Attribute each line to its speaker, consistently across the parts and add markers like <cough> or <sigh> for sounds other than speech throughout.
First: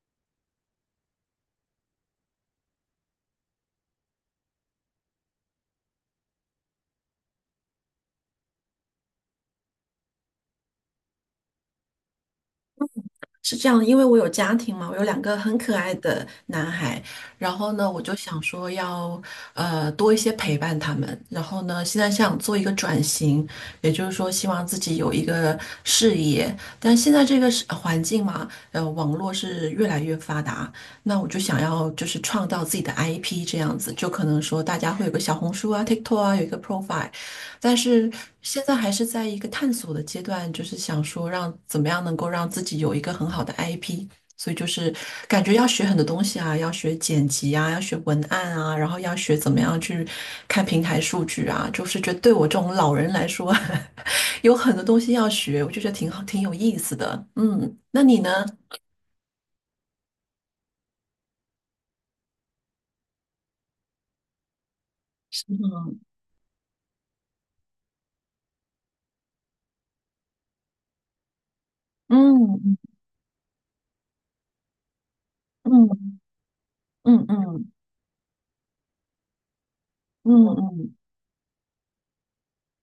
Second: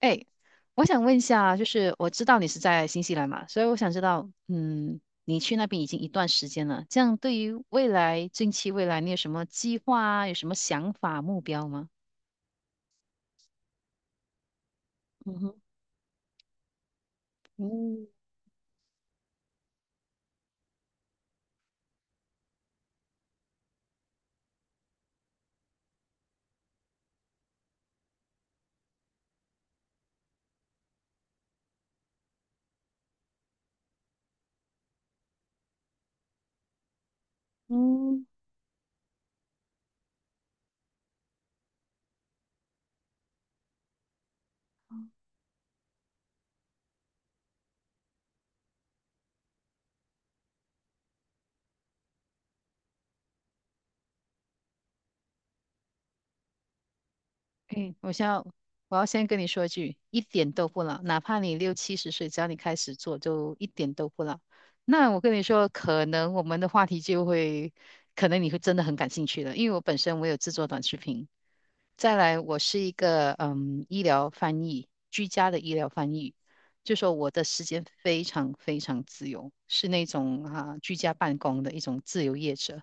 Speaker 1: 哎，我想问一下，就是我知道你是在新西兰嘛，所以我想知道，你去那边已经一段时间了，这样对于未来，近期未来，你有什么计划啊？有什么想法、目标吗？
Speaker 2: 是这样的，因为我有家庭嘛，我有两
Speaker 1: 嗯
Speaker 2: 个很
Speaker 1: 哼。
Speaker 2: 可爱的男孩，然后呢，我
Speaker 1: 嗯
Speaker 2: 就想说要多一些陪伴他们，然后呢，现在想做一个转型，也就是说希望自己有一个事业，但现在这个是环境嘛，网络是越来越发达，那我就想要就是创造自己的 IP 这样子，就可能说大家会有个小红书啊、TikTok 啊，有一个 profile，但是
Speaker 1: 嗯。
Speaker 2: 现在还是在一个探索的阶段，就是想说让怎么样能够让自己有一个很好的 IP，所以就是感觉要学很多东西啊，要学剪辑啊，要学文案啊，然后要学怎么样去看平台数据啊，就是觉得对我这种老人来说，<laughs> 有很多东西要学，我就觉得挺好，挺有意思的。嗯，
Speaker 1: 哎，
Speaker 2: 那
Speaker 1: 我
Speaker 2: 你
Speaker 1: 先
Speaker 2: 呢？
Speaker 1: 要，我要先跟你说一句，一点都不老，哪怕你六七十岁，只要你开始做，就一点都不老。那我跟你说，可能我们的话题就会，可能你会真的很感兴趣了，因为我本身有制作短视频，再来我
Speaker 2: 嗯
Speaker 1: 是一个医疗翻译，居家的医疗翻
Speaker 2: 嗯
Speaker 1: 译，就说
Speaker 2: 嗯
Speaker 1: 我的时
Speaker 2: 嗯
Speaker 1: 间非常非常自由，是那种
Speaker 2: 嗯嗯
Speaker 1: 居
Speaker 2: 嗯。
Speaker 1: 家办公的一种自由业者。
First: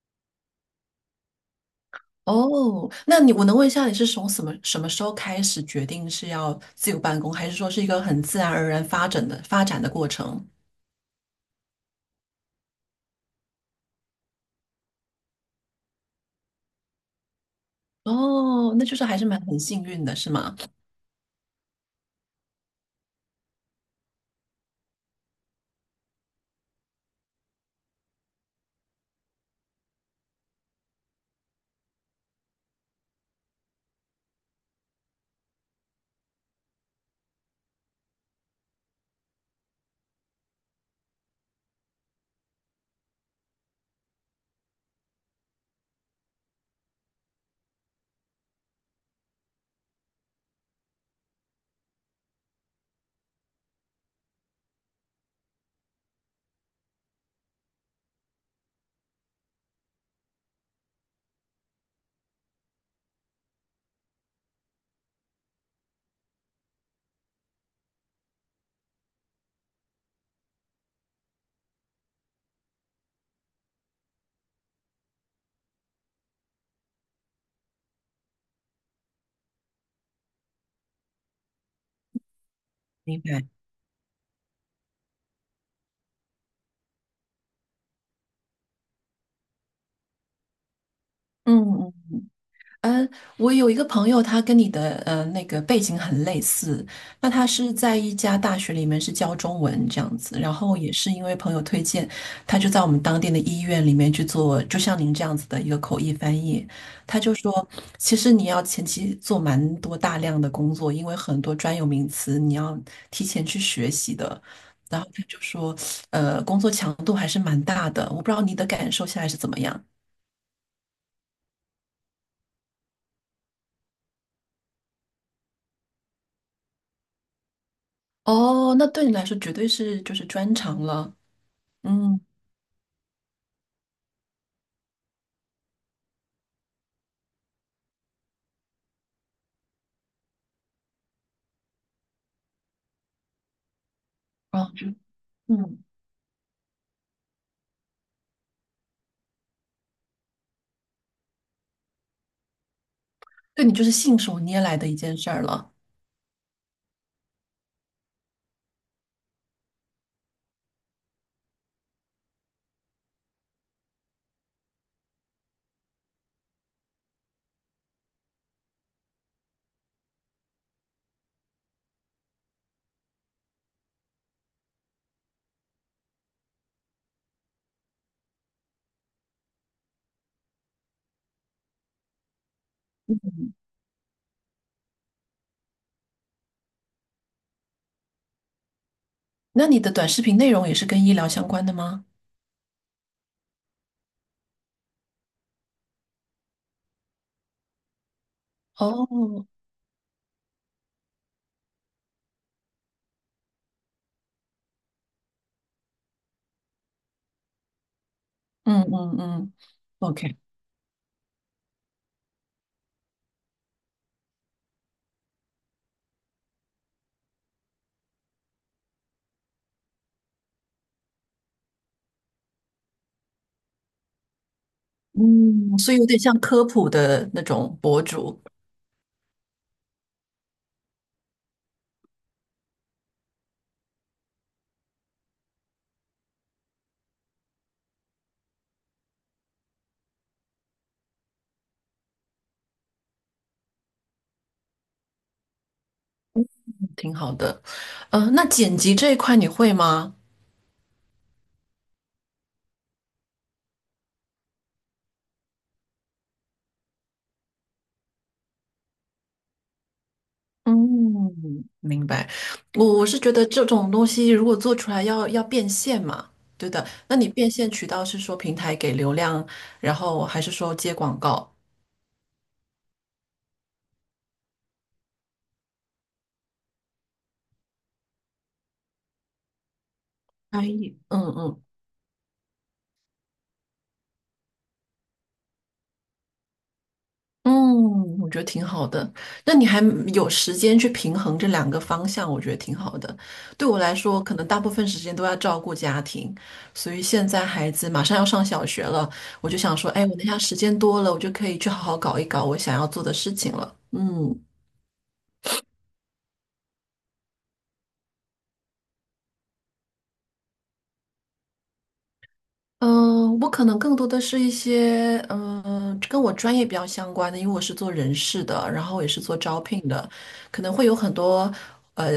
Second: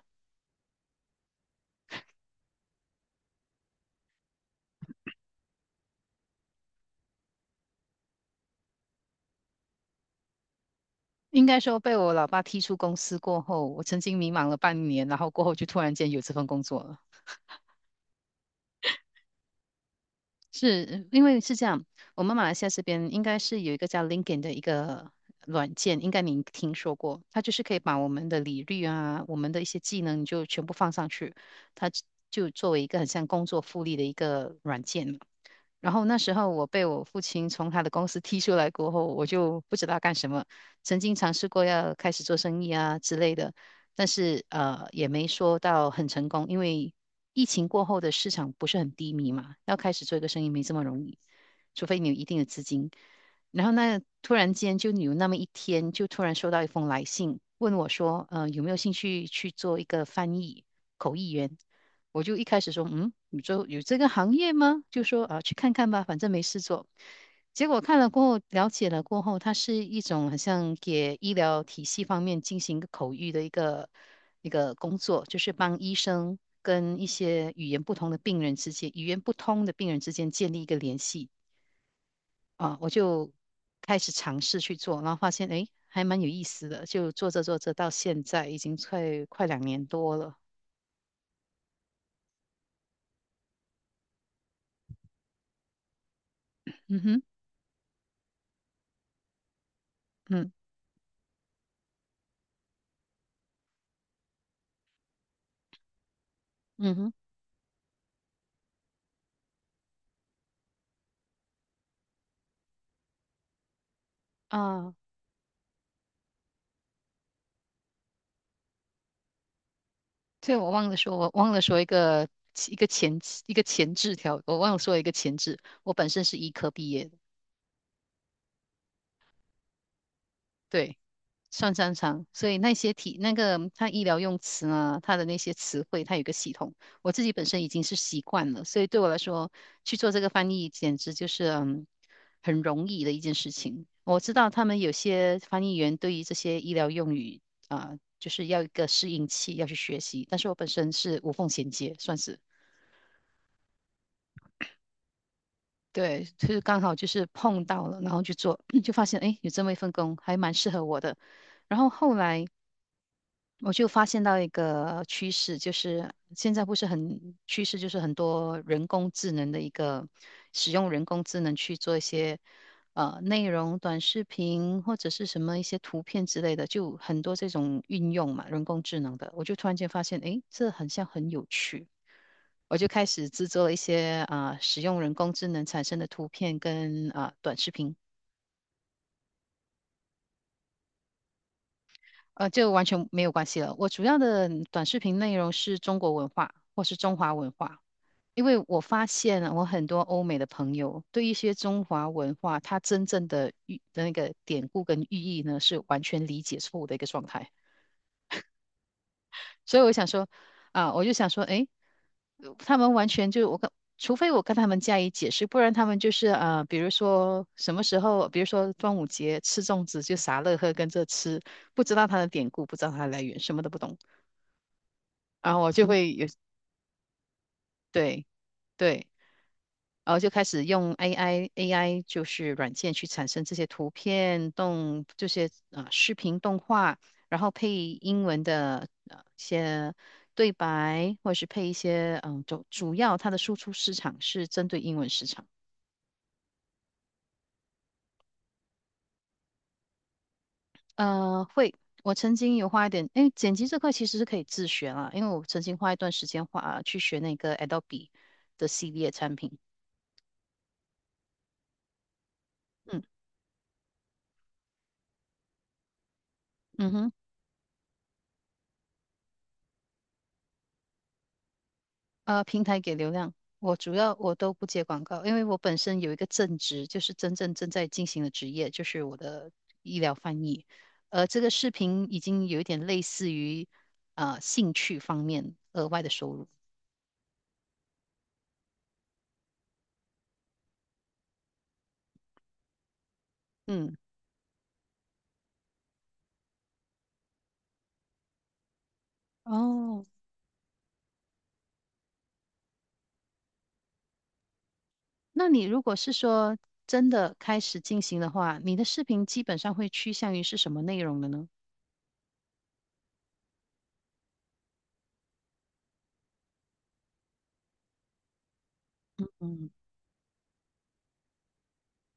Speaker 2: 哦，那你我能问一下，你是从什么时候开始决定是要自由办公，还是说是一个很自然而然发展的过程？
Speaker 1: 应该说被我老爸踢出公司过后，我曾经迷茫了半年，然后过后就突然间有这份工作了。
Speaker 2: 哦，那就是还是蛮很幸运的，是吗？
Speaker 1: 是因为是这样，我们马来西亚这边应该是有一个叫 LinkedIn 的一个软件，应该您听说过，它就是可以把我们的履历啊，我们的一些技能就全部放上去，它就作为一个很像工作复利的一个软件。然后那时候我被我父亲从他的公司踢出来过后，我就不知道干什么，曾经尝试过要开始做生意啊之类的，但是也没说到很成功，因为疫情过后的市场不是很低迷嘛，要开始做一个生意没这么容易，除非你有一定的资金。然后那突然间就有那么一天，就突然收到一封来信，问我说，有没有兴趣去做一个翻译口译员？我就一开始说，你做有这个行业吗？就说啊，去看看吧，反正没事做。结果看了过后，了解了过后，它是一种好像给医疗体系方面进行一个口译的一个工作，就是帮医生跟一些语言不同的病人之间、语言不通的病人之间建立一个联系啊。我
Speaker 2: 明
Speaker 1: 就
Speaker 2: 白。
Speaker 1: 开始尝试去做，然后发现诶，还蛮有意思的，就做着做着到现在已经快两年多了。
Speaker 2: 嗯嗯。嗯，我有一个朋友，他跟你的那个背景很类似，
Speaker 1: 嗯哼。
Speaker 2: 那他是在一家大学里面是教中文这样子，
Speaker 1: 嗯
Speaker 2: 然后也是因为朋友推荐，他就在我们当地的医院里面去做，就像您这样子的一个口译翻译。
Speaker 1: 嗯哼。
Speaker 2: 他就说，其实你要前期做蛮多大量的工作，因为很多专有名词你要提前去学习的。
Speaker 1: 啊，
Speaker 2: 然后他就说，工作强度还是蛮大的，我不知道你的感受现在是怎么样。
Speaker 1: 对，我忘了说一个一个前一个前置条，我忘了说一个前置。我本身是医科毕业的，
Speaker 2: 哦，那对你来说绝对是就是专长
Speaker 1: 对，
Speaker 2: 了，
Speaker 1: 算擅
Speaker 2: 嗯，
Speaker 1: 长，所以那些题那个它医疗用词呢，它的那些词汇，它有一个系统，我自己本身已经是习惯了，所以对我来说去做这个翻译，简直就是很容易的一件事情。我知道他
Speaker 2: 啊，
Speaker 1: 们
Speaker 2: 就
Speaker 1: 有些翻译
Speaker 2: 嗯，
Speaker 1: 员对于这些医疗用语啊，就是要一个适应期，要去学习，但是我本身是无缝衔接，算是。
Speaker 2: 对你就是信手拈来的一件事儿了，
Speaker 1: 对，就是刚好就是碰到了，然后去做，<clears throat> 就发现哎，诶有这么一份工还蛮适合我的。然后后来我就发现到一个趋势，就是现在不是很趋势，就是很多人工智能的一个使用人工智能去做一些内容、短视频或者是什么一些图片之类的，就很多这种运用嘛，人工智能的，我就突然间发现，哎，这很像很有趣。我就开始制
Speaker 2: 嗯，
Speaker 1: 作一些使用人工智能产生的图片跟短视频，
Speaker 2: 那你的短视频内容也是跟医疗相关的吗？
Speaker 1: 就完全没有关系了。我主要的短视频内容是中国文化或是中华文化，因为我发现
Speaker 2: 哦，
Speaker 1: 我很多欧美的朋友对一些中华文化它真正的那个典故跟寓意呢，是完全理解错误的一个状态。
Speaker 2: 嗯嗯嗯
Speaker 1: 所以我想说，
Speaker 2: ，OK，
Speaker 1: 我就想说，诶，他们完全就我跟，除非我跟他们加以解释，不然他们就是啊，比如说什么时候，比如说端午节吃粽子就傻乐呵跟着吃，不知道它的典故，不知道它的来源，什么都不懂，然后我
Speaker 2: 嗯，
Speaker 1: 就 <laughs>
Speaker 2: 所以有
Speaker 1: 会
Speaker 2: 点
Speaker 1: 有，
Speaker 2: 像科普的那种博
Speaker 1: 对
Speaker 2: 主，
Speaker 1: 对，然后就开始用 AI 就是软件去产生这些图片动这些啊视频动画，然后配英文的一些对白，或者是配一些主要它的输出市场是针对英文市场。
Speaker 2: 挺好的，嗯、那剪辑这一块你会吗？
Speaker 1: 会，我曾经有花一点，哎，剪辑这块其实是可以自学啦，因为我曾经花一段时间花去学那个 Adobe 的系列产品。
Speaker 2: 嗯，明白。我
Speaker 1: 嗯
Speaker 2: 我是觉得这种东西如果做出来要变现嘛，对的。
Speaker 1: 嗯哼。
Speaker 2: 那你变现渠道是说平台给流量，然后还是说接广告？
Speaker 1: 平台给流量，我主要都不接广告，因为我本身有一个正职，就是真正正在进行的职业，就是我的医疗翻
Speaker 2: 哎，
Speaker 1: 译。
Speaker 2: 嗯
Speaker 1: 这个
Speaker 2: 嗯
Speaker 1: 视频已经有一点类似于兴趣方面额外的收入。
Speaker 2: 嗯，我觉得挺好的。那你还有时间去平衡这两个方向，我觉得挺好的。对我
Speaker 1: 嗯，
Speaker 2: 来说，可能大部分时间都要照顾家庭，所以现在孩子马上要上小学了，我就想说，
Speaker 1: 哦，
Speaker 2: 哎，我那下时间多了，我就可以去好好搞一搞我想要做的事情了。嗯。
Speaker 1: 那你如果是说真的开始进行的话，你的视频基本上会趋向于是什么内容的呢？
Speaker 2: 嗯，我可能更多的是一些跟我专业比较相关的，因为我是做人事的，然后也是做招
Speaker 1: 嗯，
Speaker 2: 聘的，可能会有很多呃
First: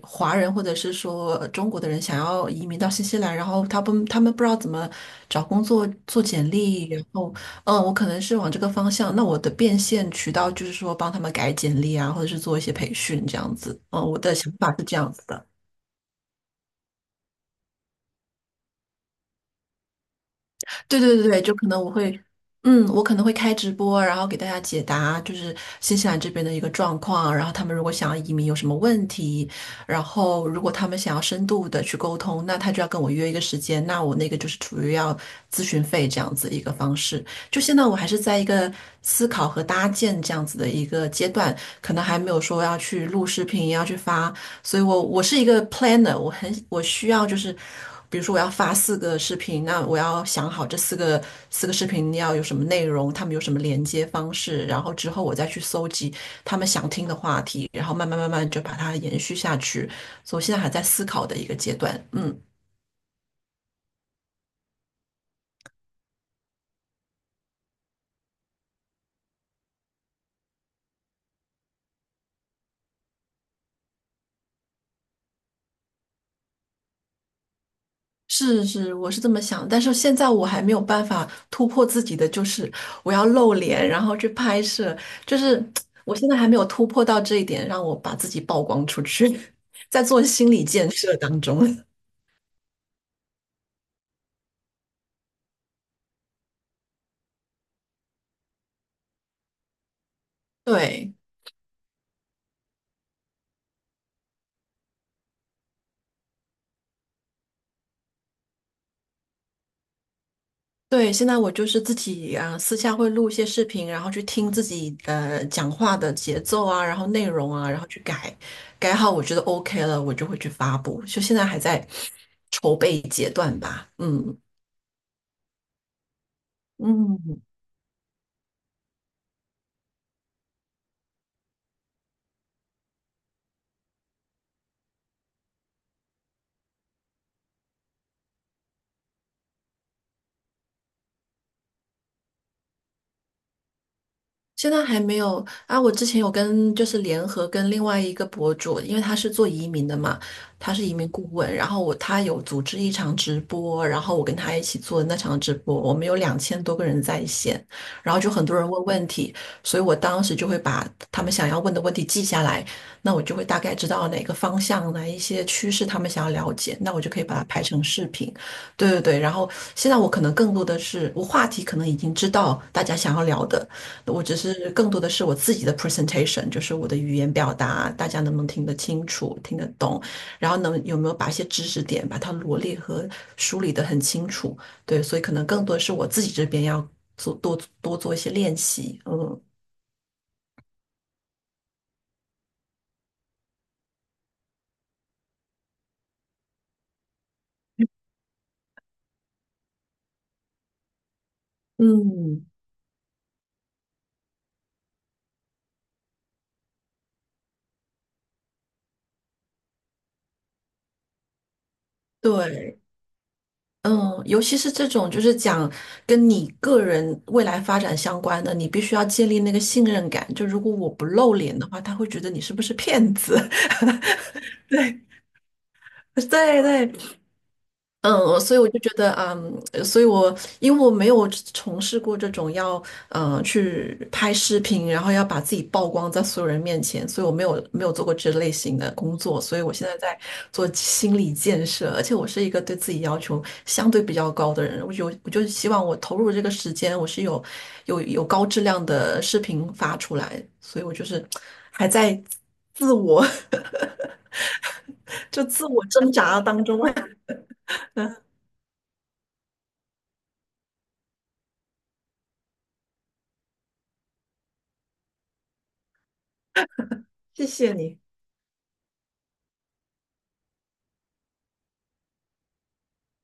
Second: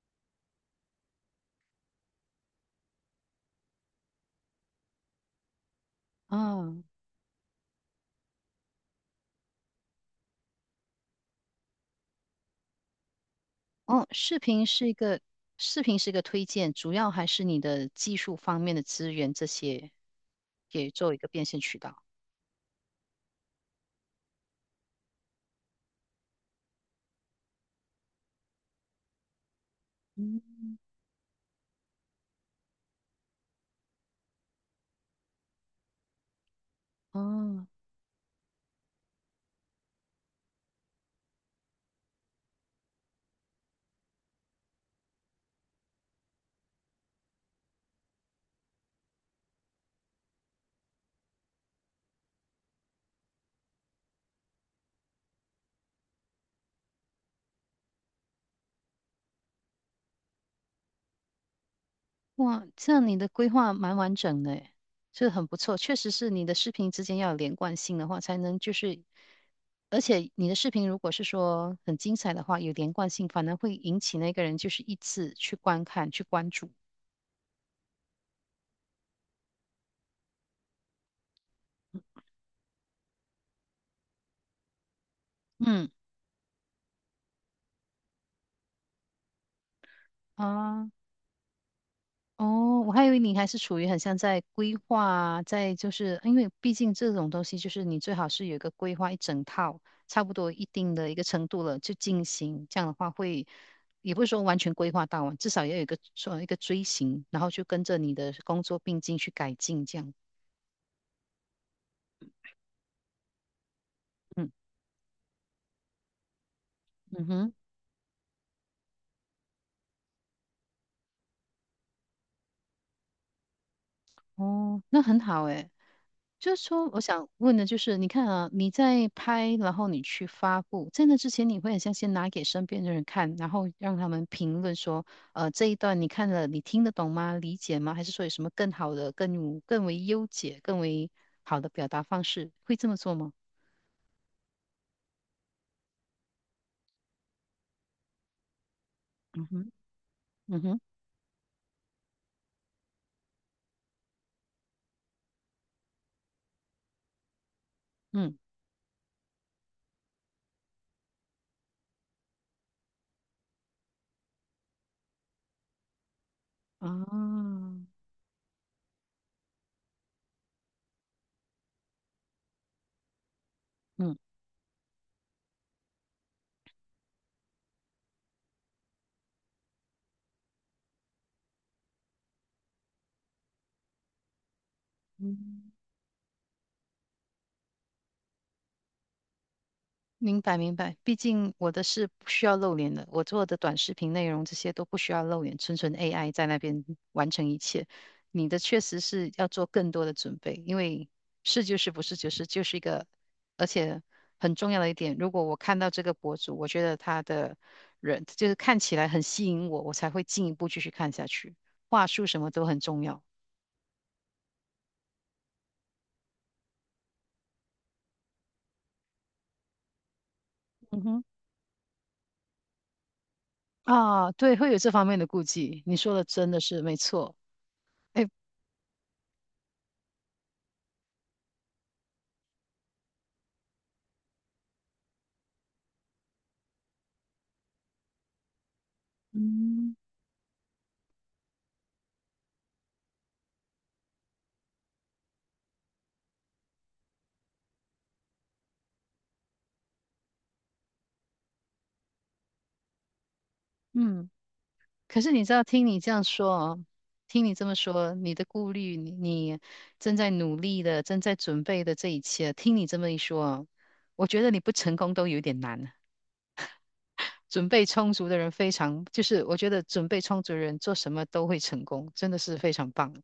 Speaker 2: 华人或者是说中国的人想要移民到新西兰，然后他们不知道怎么找工作、做简
Speaker 1: 哦，
Speaker 2: 历，然后我可能是往这个方向。那我的变现渠道就是说帮他们改简历啊，或者是做一些培训这样子。嗯，
Speaker 1: 哦，
Speaker 2: 我的
Speaker 1: 视
Speaker 2: 想
Speaker 1: 频
Speaker 2: 法是
Speaker 1: 是一
Speaker 2: 这样
Speaker 1: 个
Speaker 2: 子的。
Speaker 1: 视频是一个推荐，主要还是你的技术方面的资源这些。也
Speaker 2: 对
Speaker 1: 做
Speaker 2: 对
Speaker 1: 一
Speaker 2: 对
Speaker 1: 个
Speaker 2: 对，
Speaker 1: 变
Speaker 2: 就
Speaker 1: 现
Speaker 2: 可
Speaker 1: 渠
Speaker 2: 能我
Speaker 1: 道。
Speaker 2: 会，嗯，我可能会开直播，然后给大家解答就是新西兰这边的一个状况，然后他们如果想要移民有什么问题，然后如果
Speaker 1: 嗯，
Speaker 2: 他们想要深度的去沟通，那他就要跟我约一个时间，那我那个就是处于要咨询费这样子一个方式。就
Speaker 1: 哦，
Speaker 2: 现在我还是在一个思考和搭建这样子的一个阶段，可能还没有说要去录视频，要去发所以我是一个 planner，我需要就是，比如说我要发四个视频，那我要想好这四个视频要有什么内容，他们有什么连接方式，然后之后我再去搜集他们想听的话题，然后慢慢慢慢就把它延续下去。所以我现在还在思考的一个阶段，嗯。
Speaker 1: 哇，这样你的规划蛮完整的诶，这很不错。确实是你的视频之间要有连贯性的话，才能就是，而且你的视频如果是说很精彩的话，有连贯性，反而会引起那个人就是一次去观看、去关注。
Speaker 2: 是是，我是这么想，但是现在我还没有办法突破自己的，就是我要露脸，然后去拍摄，就是
Speaker 1: 嗯，
Speaker 2: 我现在还没有突破到这一点，让我把自己曝光出去，<laughs> 在做心理
Speaker 1: 啊。
Speaker 2: 建设当中。<laughs>
Speaker 1: 哦，我还以为你还是处于很像在规划啊在就是因为毕竟这种东西就是你最好是有一个规划一整套，差不多一定的
Speaker 2: 对
Speaker 1: 一个程度了就进行，这样的话会也不是说完全规划到啊，至少要有一个说一个锥形，然后就跟着你的工作并进去改进这样。
Speaker 2: 对，现在我就是自己啊，私下会录一些视频，然后去
Speaker 1: 嗯
Speaker 2: 听自己讲话的节奏啊，然后
Speaker 1: 嗯
Speaker 2: 内容
Speaker 1: 哼。
Speaker 2: 啊，然后去改，改好我觉得 OK 了，我就会去发布。就现在还在筹备阶段吧，嗯。
Speaker 1: 哦，那很好诶。就是说，我想
Speaker 2: 嗯，
Speaker 1: 问的就是，你看啊，你在拍，然后你去发布，在那之前，你会很像先拿给身边的人看，然后让他们评论说，这一段你看了，你听得懂吗？理解吗？还是说有什么更好的、更为优解、更为好的表达方式？会这么做吗？
Speaker 2: 现在还没有啊，我之前有跟就是联合跟另外一个博主，因为他是
Speaker 1: 嗯
Speaker 2: 做移
Speaker 1: 哼。
Speaker 2: 民的嘛，
Speaker 1: 嗯
Speaker 2: 他
Speaker 1: 哼。
Speaker 2: 是移民顾问，然后他有组织一场直播，然后我跟他一起做那场直播，我们有两千多个人在线，然后就
Speaker 1: 嗯
Speaker 2: 很多人问问题，所以我当时就会把他们想要问的问题记下来，那我就会大概知道哪个方向哪一些趋势他们想要了解，那我就可以把它
Speaker 1: 啊。
Speaker 2: 拍成视频。对对对，然后现在我可能更多的是，我话题可能已经知道大家想要聊的。
Speaker 1: 嗯。
Speaker 2: 我只是更多的是我自己的 presentation，就是我的语言表达，大家能不能听得清楚、听得懂，然后有没有把一些知识点把它罗列和梳理得很清楚。对，所以可能更
Speaker 1: 嗯
Speaker 2: 多是我自己这边要多多做一些练习。嗯，
Speaker 1: 明白明白，毕竟我的是不需要露脸的，我做的短视频内容这些都不需要露脸，纯纯 AI 在那边完成一切。你的确实是要做更多的准备，因为是就是不是就是
Speaker 2: 嗯，
Speaker 1: 就是一个，而且很重要的一点，如果我看到这个博主，我觉得他的人就是看起来很吸引我，我才会进一步继续看下去。话术什么都很
Speaker 2: 对，
Speaker 1: 重要。
Speaker 2: 嗯，尤其是这种就是讲跟你个人未来发展相关的，你必须要建立那个信任感。就如果我
Speaker 1: 嗯
Speaker 2: 不
Speaker 1: 哼。
Speaker 2: 露脸的话，他会觉得你是不是骗子。
Speaker 1: 啊，对，
Speaker 2: <laughs>
Speaker 1: 会有这
Speaker 2: 对
Speaker 1: 方面的顾忌，你说的真的
Speaker 2: 对
Speaker 1: 是
Speaker 2: 对，
Speaker 1: 没错。
Speaker 2: 嗯，
Speaker 1: 哎，
Speaker 2: 所以我就觉得，嗯，所以我因为我没有从事过这种要，去拍视频，然后要把自己曝光在所有人面前，所以我没有做过这类型的工作，所以我现
Speaker 1: 嗯。
Speaker 2: 在在做心理建设，而且我是一个对自己要求相对比较高的人，我就希望我投入这个时间，我是有高质量的视频发出来，所以我就是还在自我
Speaker 1: 嗯。可
Speaker 2: <laughs>
Speaker 1: 是
Speaker 2: 就
Speaker 1: 你知道，
Speaker 2: 自我
Speaker 1: 听你这
Speaker 2: 挣
Speaker 1: 样
Speaker 2: 扎
Speaker 1: 说
Speaker 2: 当中，
Speaker 1: 哦，听你这么说，你的顾虑，你正在努力的，正在准备的这一切，听你这么一说哦，我觉得你不成功都有点难。
Speaker 2: <laughs> 谢
Speaker 1: 准
Speaker 2: 谢
Speaker 1: 备
Speaker 2: 你。
Speaker 1: 充足的人非常，就是我觉得准备充足的人做什么都会成功，真的是非常棒。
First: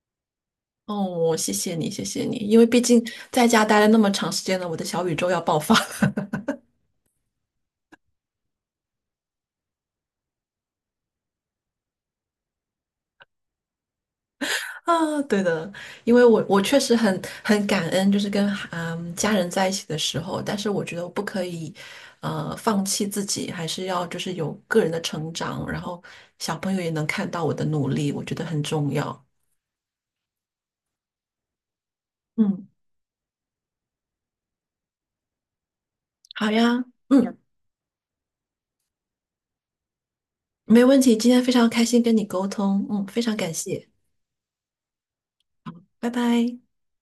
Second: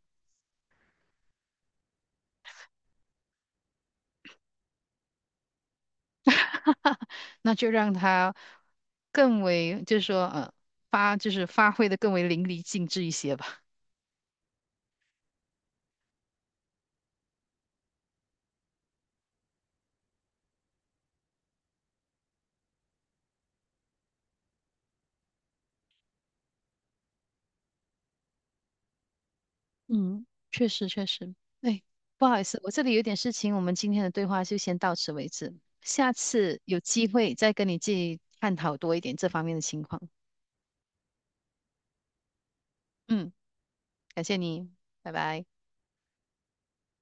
Speaker 2: 哦，谢谢你，谢谢你，因为毕竟在家待了那么长时间了，我的小宇宙要爆发
Speaker 1: 那就让他更为，就是说，就是发挥的更为淋漓尽致一些吧。
Speaker 2: <laughs> 啊！对的，因为我确实很感恩，就是跟家人在一起的时候，但是我觉得我不可以放弃自己，还是要就是有个人的成长，然后小朋友也能看到我的努力，我觉得很重要。
Speaker 1: 嗯，确实确实。哎，不好意思，
Speaker 2: 嗯，
Speaker 1: 我这里有点事情，我们今天的对话就先到此为止，下
Speaker 2: 好
Speaker 1: 次有
Speaker 2: 呀，
Speaker 1: 机会
Speaker 2: 嗯，
Speaker 1: 再跟你继续探讨多一点这方面的情况。
Speaker 2: 没问题，今天非常开心跟你沟通，嗯，非
Speaker 1: 嗯，
Speaker 2: 常感谢，
Speaker 1: 感谢你，拜拜。
Speaker 2: 拜拜。